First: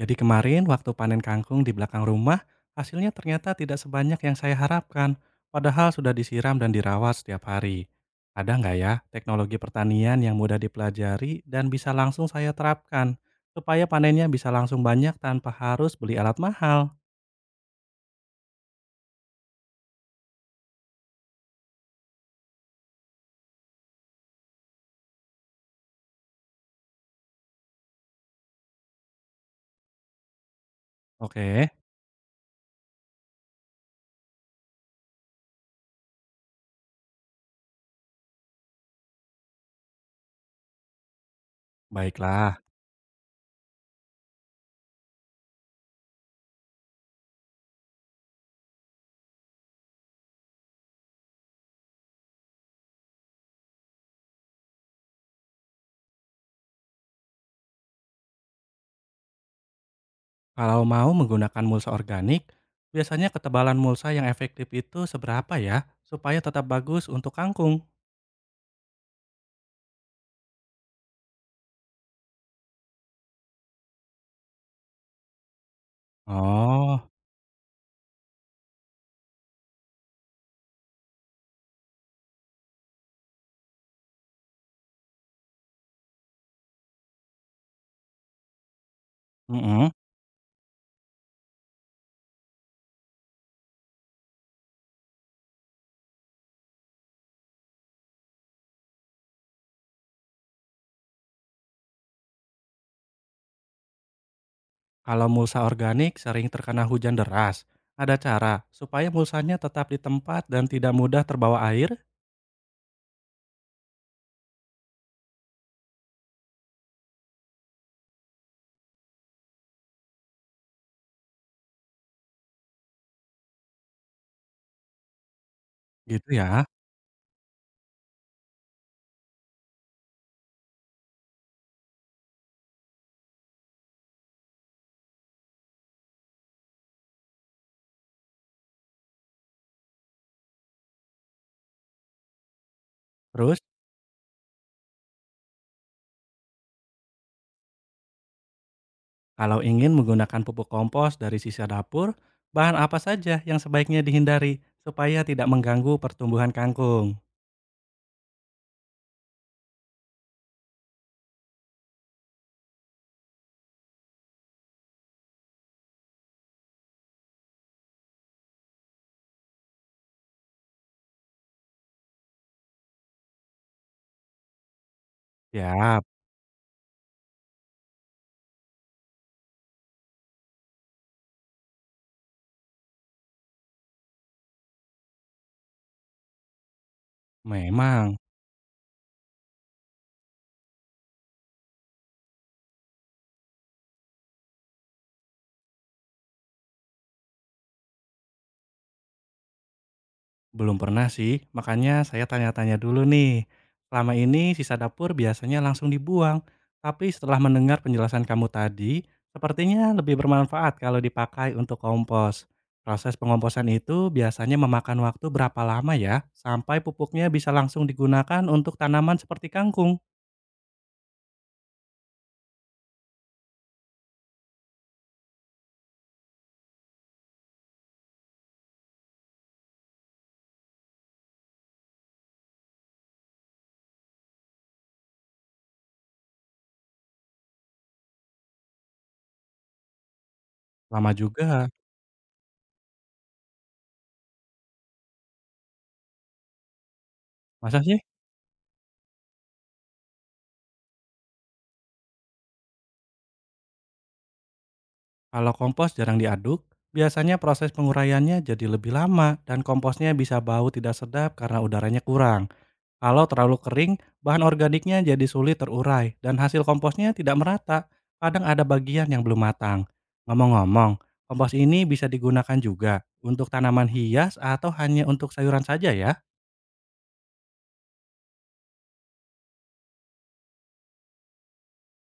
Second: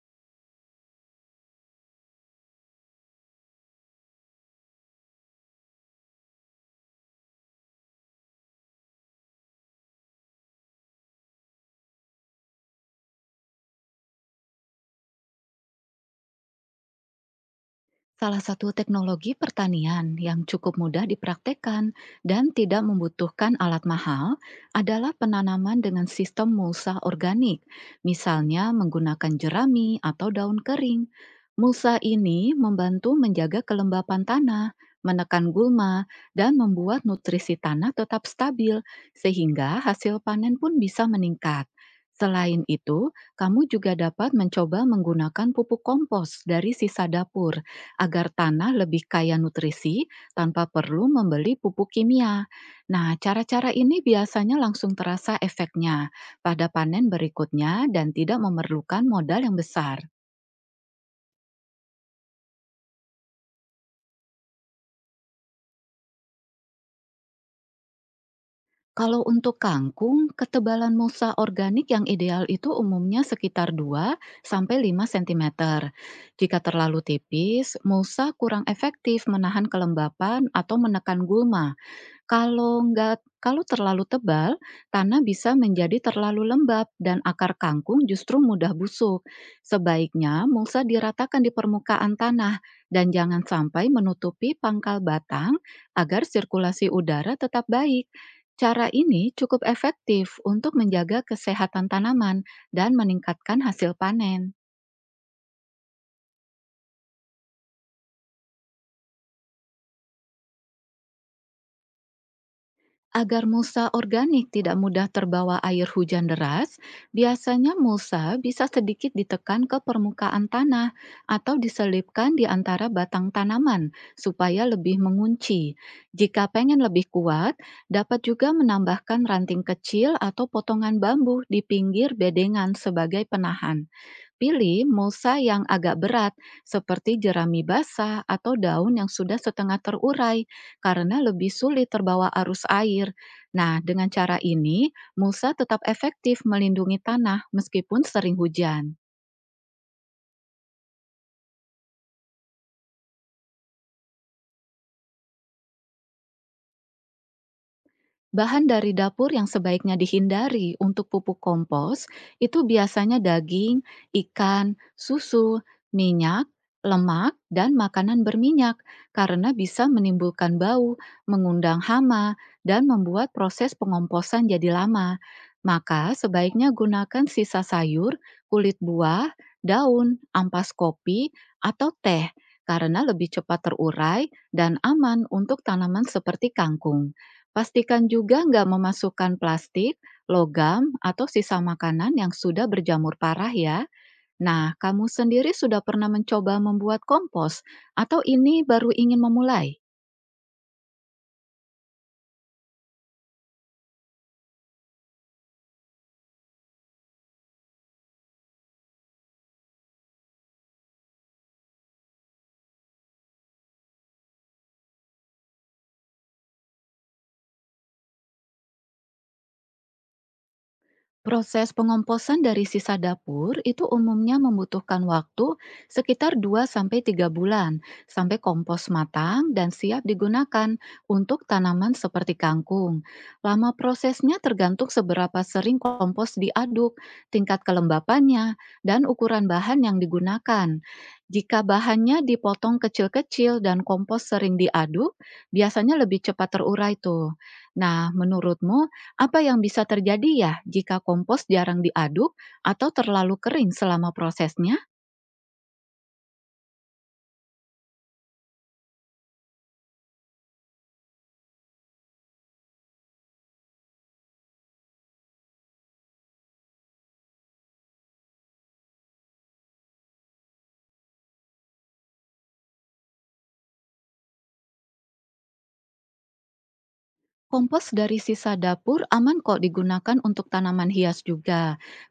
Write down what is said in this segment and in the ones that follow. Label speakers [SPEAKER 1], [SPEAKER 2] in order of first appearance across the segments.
[SPEAKER 1] Jadi kemarin waktu panen kangkung di belakang rumah, hasilnya ternyata tidak sebanyak yang saya harapkan, padahal sudah disiram dan dirawat setiap hari. Ada nggak ya teknologi pertanian yang mudah dipelajari dan bisa langsung saya terapkan, supaya panennya bisa langsung banyak tanpa harus beli alat mahal?
[SPEAKER 2] Salah satu teknologi pertanian yang cukup mudah dipraktekkan dan tidak membutuhkan alat mahal adalah penanaman dengan sistem mulsa organik, misalnya menggunakan jerami atau daun kering.
[SPEAKER 1] Oke,
[SPEAKER 2] Mulsa ini membantu menjaga kelembapan tanah, menekan gulma, dan membuat nutrisi tanah tetap stabil, sehingga hasil panen pun bisa meningkat.
[SPEAKER 1] baiklah.
[SPEAKER 2] Selain itu, kamu juga dapat mencoba menggunakan pupuk kompos dari sisa dapur agar tanah lebih kaya nutrisi tanpa perlu membeli pupuk kimia. Nah, cara-cara ini biasanya langsung terasa efeknya pada panen berikutnya dan tidak memerlukan modal yang besar.
[SPEAKER 1] Kalau mau menggunakan mulsa organik, biasanya ketebalan mulsa yang efektif itu seberapa ya, supaya tetap bagus untuk kangkung?
[SPEAKER 2] Kalau untuk kangkung, ketebalan musa organik yang ideal itu umumnya sekitar 2 sampai 5 sentimeter. Jika terlalu
[SPEAKER 1] Oh.
[SPEAKER 2] tipis, musa kurang efektif menahan kelembapan atau menekan gulma. Kalau nggak kalau terlalu tebal, tanah bisa menjadi terlalu lembab dan akar kangkung justru mudah busuk.
[SPEAKER 1] mm
[SPEAKER 2] Sebaiknya mulsa diratakan di permukaan tanah dan jangan sampai menutupi pangkal batang agar sirkulasi udara tetap baik. Cara ini cukup efektif untuk menjaga kesehatan tanaman dan meningkatkan hasil panen.
[SPEAKER 1] Kalau mulsa organik sering terkena hujan deras, ada cara supaya mulsanya tetap di tempat dan tidak mudah terbawa air,
[SPEAKER 2] Agar mulsa organik tidak mudah terbawa air hujan deras, biasanya mulsa bisa sedikit ditekan ke permukaan tanah atau diselipkan di antara batang tanaman supaya lebih mengunci.
[SPEAKER 1] gitu
[SPEAKER 2] Jika
[SPEAKER 1] ya.
[SPEAKER 2] pengen lebih kuat, dapat juga menambahkan ranting kecil atau potongan bambu di pinggir bedengan sebagai penahan. Pilih mulsa yang agak berat, seperti jerami basah atau daun yang sudah setengah terurai, karena lebih sulit terbawa arus air.
[SPEAKER 1] Terus,
[SPEAKER 2] Nah, dengan cara ini, mulsa tetap efektif melindungi tanah meskipun sering hujan.
[SPEAKER 1] kalau ingin menggunakan pupuk kompos dari sisa dapur, bahan apa saja yang sebaiknya dihindari supaya tidak mengganggu pertumbuhan kangkung?
[SPEAKER 2] Bahan dari dapur yang sebaiknya dihindari untuk pupuk kompos itu biasanya daging, ikan, susu, minyak, lemak, dan makanan berminyak karena bisa menimbulkan bau, mengundang hama, dan membuat proses pengomposan jadi lama.
[SPEAKER 1] Ya,
[SPEAKER 2] Maka sebaiknya gunakan sisa sayur, kulit buah, daun, ampas kopi, atau teh karena lebih cepat terurai dan aman untuk tanaman seperti kangkung. Pastikan
[SPEAKER 1] memang.
[SPEAKER 2] juga nggak memasukkan plastik, logam, atau sisa makanan yang sudah berjamur parah ya. Nah, kamu sendiri sudah pernah mencoba membuat kompos, atau ini baru ingin memulai?
[SPEAKER 1] Belum pernah sih, makanya saya tanya-tanya dulu nih. Selama ini sisa dapur biasanya langsung dibuang, tapi setelah mendengar penjelasan kamu tadi, sepertinya lebih bermanfaat kalau dipakai untuk kompos. Proses pengomposan itu biasanya memakan waktu berapa lama ya, sampai pupuknya bisa langsung digunakan untuk tanaman seperti kangkung?
[SPEAKER 2] Proses pengomposan dari sisa dapur itu umumnya membutuhkan waktu sekitar dua sampai tiga bulan sampai kompos matang dan siap digunakan untuk tanaman seperti kangkung. Lama prosesnya tergantung seberapa sering kompos diaduk, tingkat kelembapannya, dan ukuran bahan yang digunakan.
[SPEAKER 1] Lama
[SPEAKER 2] Jika
[SPEAKER 1] juga,
[SPEAKER 2] bahannya dipotong kecil-kecil dan kompos sering diaduk, biasanya lebih cepat terurai tuh.
[SPEAKER 1] masa sih?
[SPEAKER 2] Nah, menurutmu apa yang bisa terjadi ya jika kompos jarang diaduk atau terlalu kering selama prosesnya?
[SPEAKER 1] Kalau kompos jarang diaduk, biasanya proses penguraiannya jadi lebih lama dan komposnya bisa bau tidak sedap karena udaranya kurang. Kalau terlalu kering, bahan organiknya jadi sulit terurai dan hasil komposnya tidak merata. Kadang ada bagian yang belum matang. Ngomong-ngomong, kompos ini bisa digunakan juga untuk tanaman hias atau hanya untuk sayuran saja ya?
[SPEAKER 2] Kompos dari sisa dapur aman kok digunakan untuk tanaman hias juga,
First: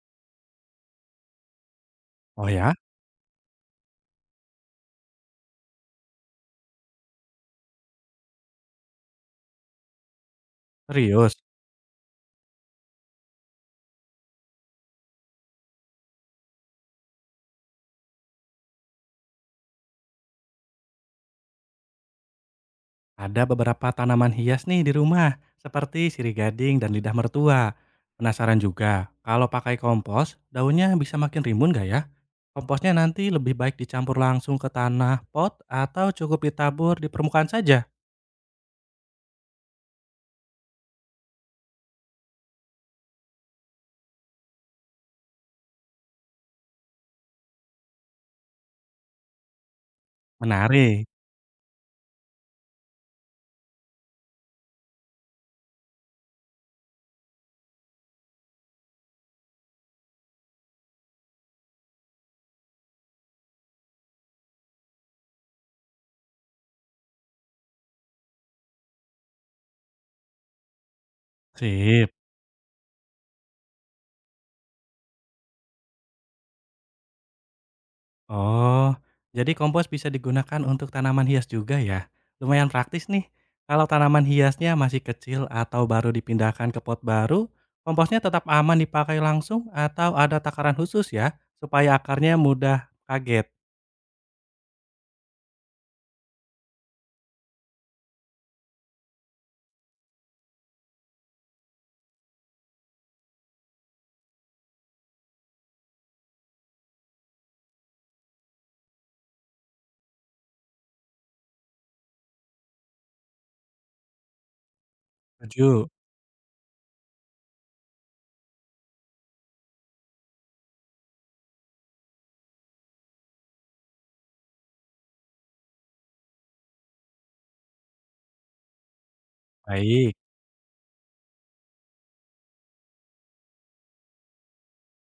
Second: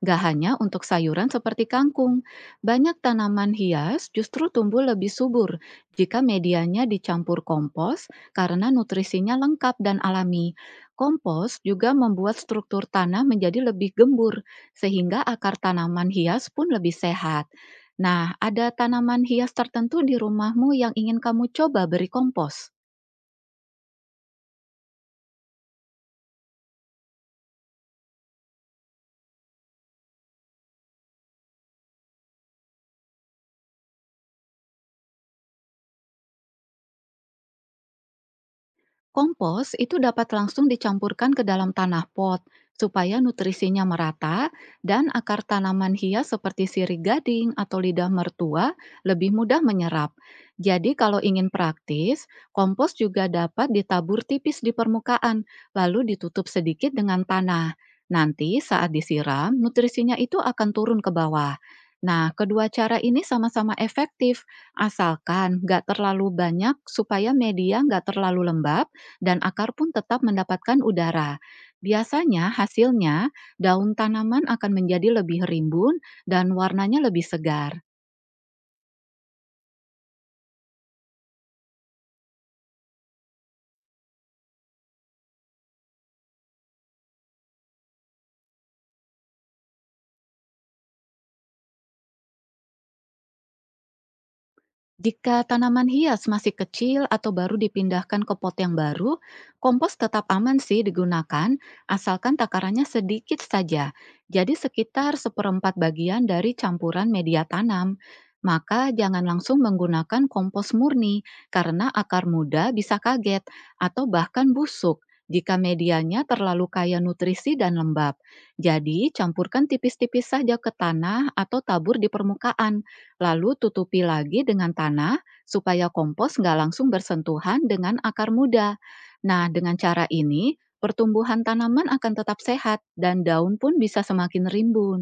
[SPEAKER 2] gak hanya untuk sayuran seperti kangkung.
[SPEAKER 1] Oh ya?
[SPEAKER 2] Banyak tanaman hias justru tumbuh lebih subur jika medianya dicampur kompos karena nutrisinya lengkap dan alami.
[SPEAKER 1] Serius?
[SPEAKER 2] Kompos juga membuat struktur tanah menjadi lebih gembur, sehingga akar tanaman hias pun lebih sehat. Nah, ada tanaman hias tertentu di rumahmu yang ingin kamu coba beri kompos?
[SPEAKER 1] Ada beberapa tanaman hias nih di rumah, seperti sirih gading dan lidah mertua. Penasaran juga, kalau pakai kompos, daunnya bisa makin rimbun gak ya? Komposnya nanti lebih baik dicampur langsung ke tanah pot atau cukup ditabur di permukaan saja?
[SPEAKER 2] Kompos itu dapat langsung dicampurkan ke dalam tanah pot supaya nutrisinya merata dan akar tanaman hias seperti sirih gading atau lidah mertua lebih mudah menyerap. Jadi
[SPEAKER 1] Menarik.
[SPEAKER 2] kalau ingin praktis, kompos juga dapat ditabur tipis di permukaan lalu ditutup sedikit dengan tanah. Nanti saat disiram, nutrisinya itu akan turun ke bawah. Nah, kedua cara ini sama-sama efektif, asalkan nggak terlalu banyak supaya media nggak terlalu lembab dan akar pun tetap mendapatkan udara.
[SPEAKER 1] Sip.
[SPEAKER 2] Biasanya hasilnya daun tanaman akan menjadi lebih rimbun dan warnanya lebih segar.
[SPEAKER 1] Oh, jadi kompos bisa digunakan untuk tanaman hias juga ya? Lumayan praktis nih. Kalau tanaman hiasnya masih kecil atau baru dipindahkan ke pot baru, komposnya tetap aman dipakai langsung atau ada takaran khusus ya, supaya akarnya mudah kaget.
[SPEAKER 2] Jika tanaman hias masih kecil atau baru dipindahkan ke pot yang baru, kompos tetap aman sih digunakan, asalkan takarannya sedikit saja, jadi sekitar seperempat bagian dari campuran media tanam. Maka jangan langsung menggunakan kompos murni, karena akar muda bisa kaget atau bahkan busuk jika
[SPEAKER 1] Setuju.
[SPEAKER 2] medianya terlalu kaya nutrisi dan lembab. Jadi, campurkan tipis-tipis saja ke tanah atau tabur di permukaan, lalu tutupi lagi dengan tanah supaya kompos nggak langsung bersentuhan dengan akar muda. Nah, dengan cara
[SPEAKER 1] Baik.
[SPEAKER 2] ini, pertumbuhan tanaman akan tetap sehat dan daun pun bisa semakin rimbun.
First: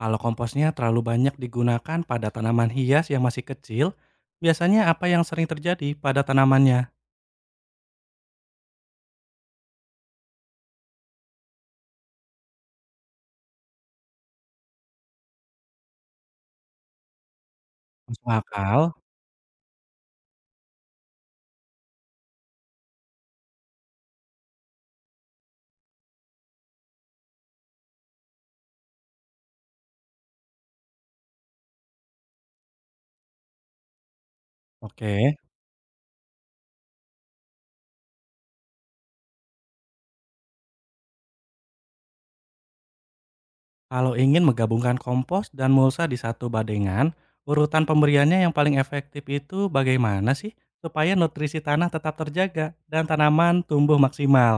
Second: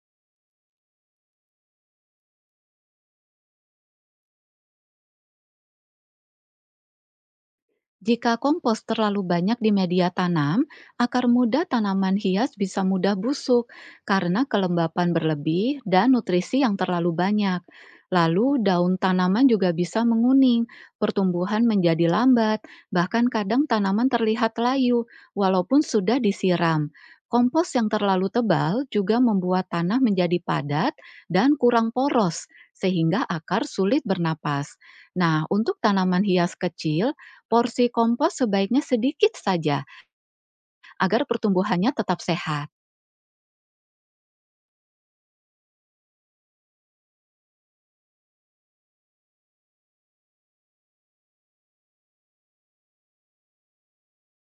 [SPEAKER 1] Kalau komposnya terlalu banyak digunakan pada tanaman hias yang masih kecil, biasanya apa yang sering terjadi pada tanamannya?
[SPEAKER 2] Jika kompos terlalu banyak di media tanam, akar muda tanaman hias bisa mudah busuk karena kelembapan berlebih dan nutrisi yang terlalu banyak.
[SPEAKER 1] Masuk
[SPEAKER 2] Lalu,
[SPEAKER 1] akal?
[SPEAKER 2] daun tanaman juga bisa menguning, pertumbuhan menjadi lambat, bahkan kadang tanaman terlihat layu walaupun sudah disiram. Kompos yang terlalu tebal juga membuat tanah menjadi padat dan kurang poros, sehingga akar sulit bernapas.
[SPEAKER 1] Oke.
[SPEAKER 2] Nah, untuk tanaman hias kecil, porsi kompos sebaiknya sedikit saja agar pertumbuhannya tetap sehat.
[SPEAKER 1] Kalau ingin menggabungkan kompos dan mulsa di satu badengan, urutan pemberiannya yang paling efektif itu bagaimana sih supaya nutrisi tanah tetap terjaga dan tanaman tumbuh maksimal?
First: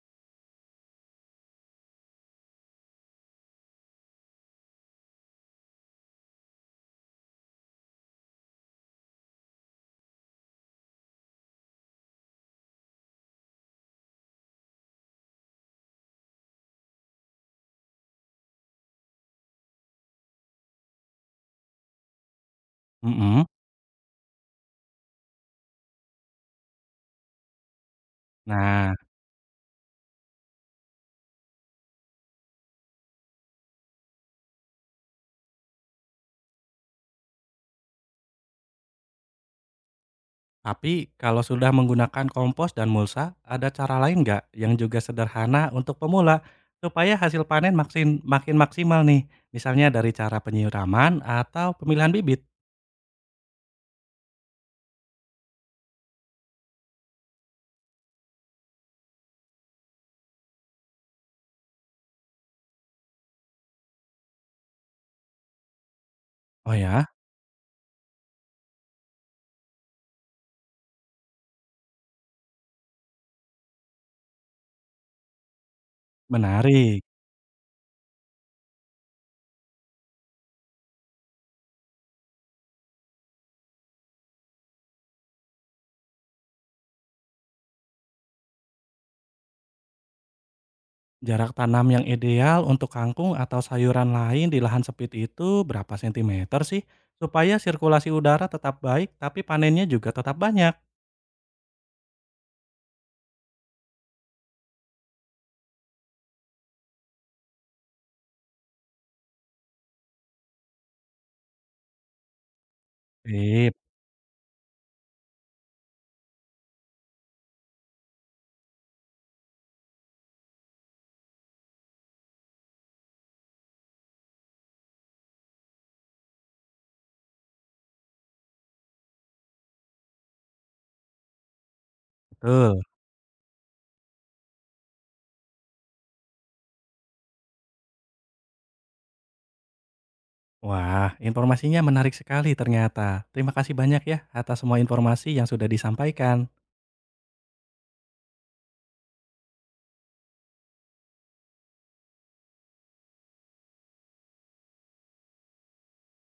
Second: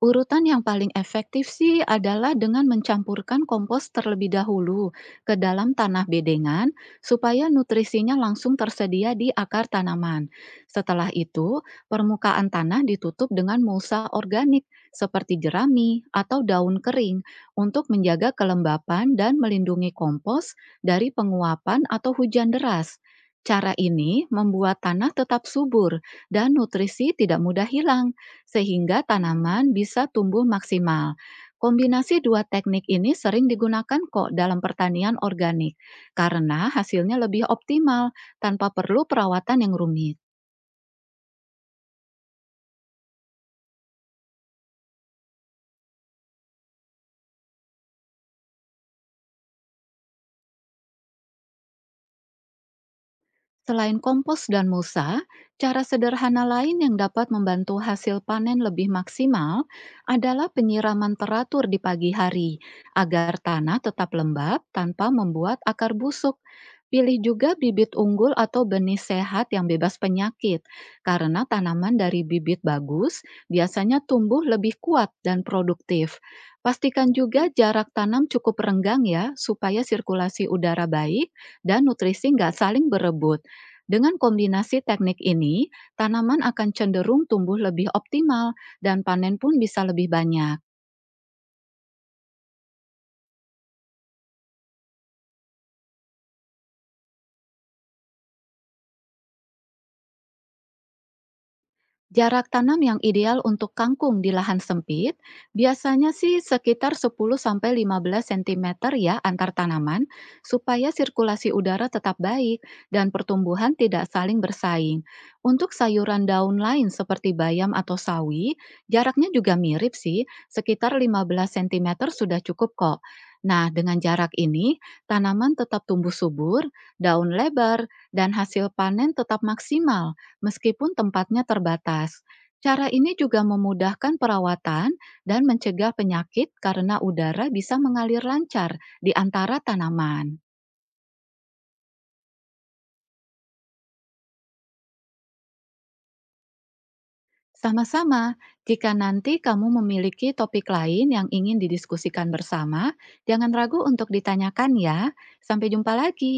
[SPEAKER 2] Urutan yang paling efektif sih adalah dengan mencampurkan kompos terlebih dahulu ke dalam tanah bedengan supaya nutrisinya langsung tersedia di akar tanaman. Setelah itu, permukaan tanah ditutup dengan mulsa organik seperti jerami atau daun kering untuk menjaga kelembapan dan melindungi kompos dari penguapan atau hujan deras.
[SPEAKER 1] Mm-mm.
[SPEAKER 2] Cara ini membuat tanah tetap subur dan nutrisi tidak mudah hilang
[SPEAKER 1] Nah,
[SPEAKER 2] sehingga tanaman bisa tumbuh maksimal. Kombinasi dua teknik ini sering digunakan kok dalam pertanian organik karena hasilnya lebih optimal tanpa perlu perawatan yang rumit.
[SPEAKER 1] tapi kalau sudah menggunakan kompos dan mulsa, ada cara lain nggak yang juga sederhana untuk pemula supaya hasil panen makin maksimal nih? Misalnya dari cara penyiraman atau pemilihan bibit.
[SPEAKER 2] Selain kompos dan musa, cara sederhana lain yang dapat membantu hasil panen lebih maksimal adalah penyiraman teratur di pagi hari agar tanah tetap lembab tanpa membuat akar busuk.
[SPEAKER 1] Oh ya,
[SPEAKER 2] Pilih juga bibit unggul atau benih sehat yang bebas penyakit, karena tanaman dari bibit bagus biasanya tumbuh lebih kuat dan produktif.
[SPEAKER 1] menarik.
[SPEAKER 2] Pastikan juga jarak tanam cukup renggang ya, supaya sirkulasi udara baik dan nutrisi nggak saling berebut. Dengan kombinasi teknik ini, tanaman akan cenderung tumbuh lebih optimal dan panen pun bisa lebih banyak.
[SPEAKER 1] Jarak tanam yang ideal untuk kangkung atau sayuran lain di lahan sempit itu berapa sentimeter sih? Supaya sirkulasi udara tetap baik, tapi panennya juga tetap banyak.
[SPEAKER 2] Jarak tanam yang ideal untuk kangkung di lahan sempit biasanya sih sekitar 10-15 cm ya antar tanaman supaya sirkulasi udara tetap baik dan
[SPEAKER 1] Sip,
[SPEAKER 2] pertumbuhan tidak saling bersaing. Untuk sayuran daun lain seperti bayam atau sawi, jaraknya juga mirip sih, sekitar 15 cm sudah cukup kok. Nah, dengan jarak ini, tanaman tetap tumbuh subur, daun lebar, dan hasil panen tetap maksimal. Meskipun tempatnya terbatas,
[SPEAKER 1] betul.
[SPEAKER 2] cara ini juga memudahkan perawatan dan mencegah penyakit karena udara bisa mengalir lancar di antara tanaman.
[SPEAKER 1] Wah, informasinya menarik sekali ternyata. Terima kasih banyak ya atas semua informasi yang sudah disampaikan.
[SPEAKER 2] Sama-sama, jika nanti kamu memiliki topik lain yang ingin didiskusikan bersama, jangan ragu untuk ditanyakan ya. Sampai jumpa lagi.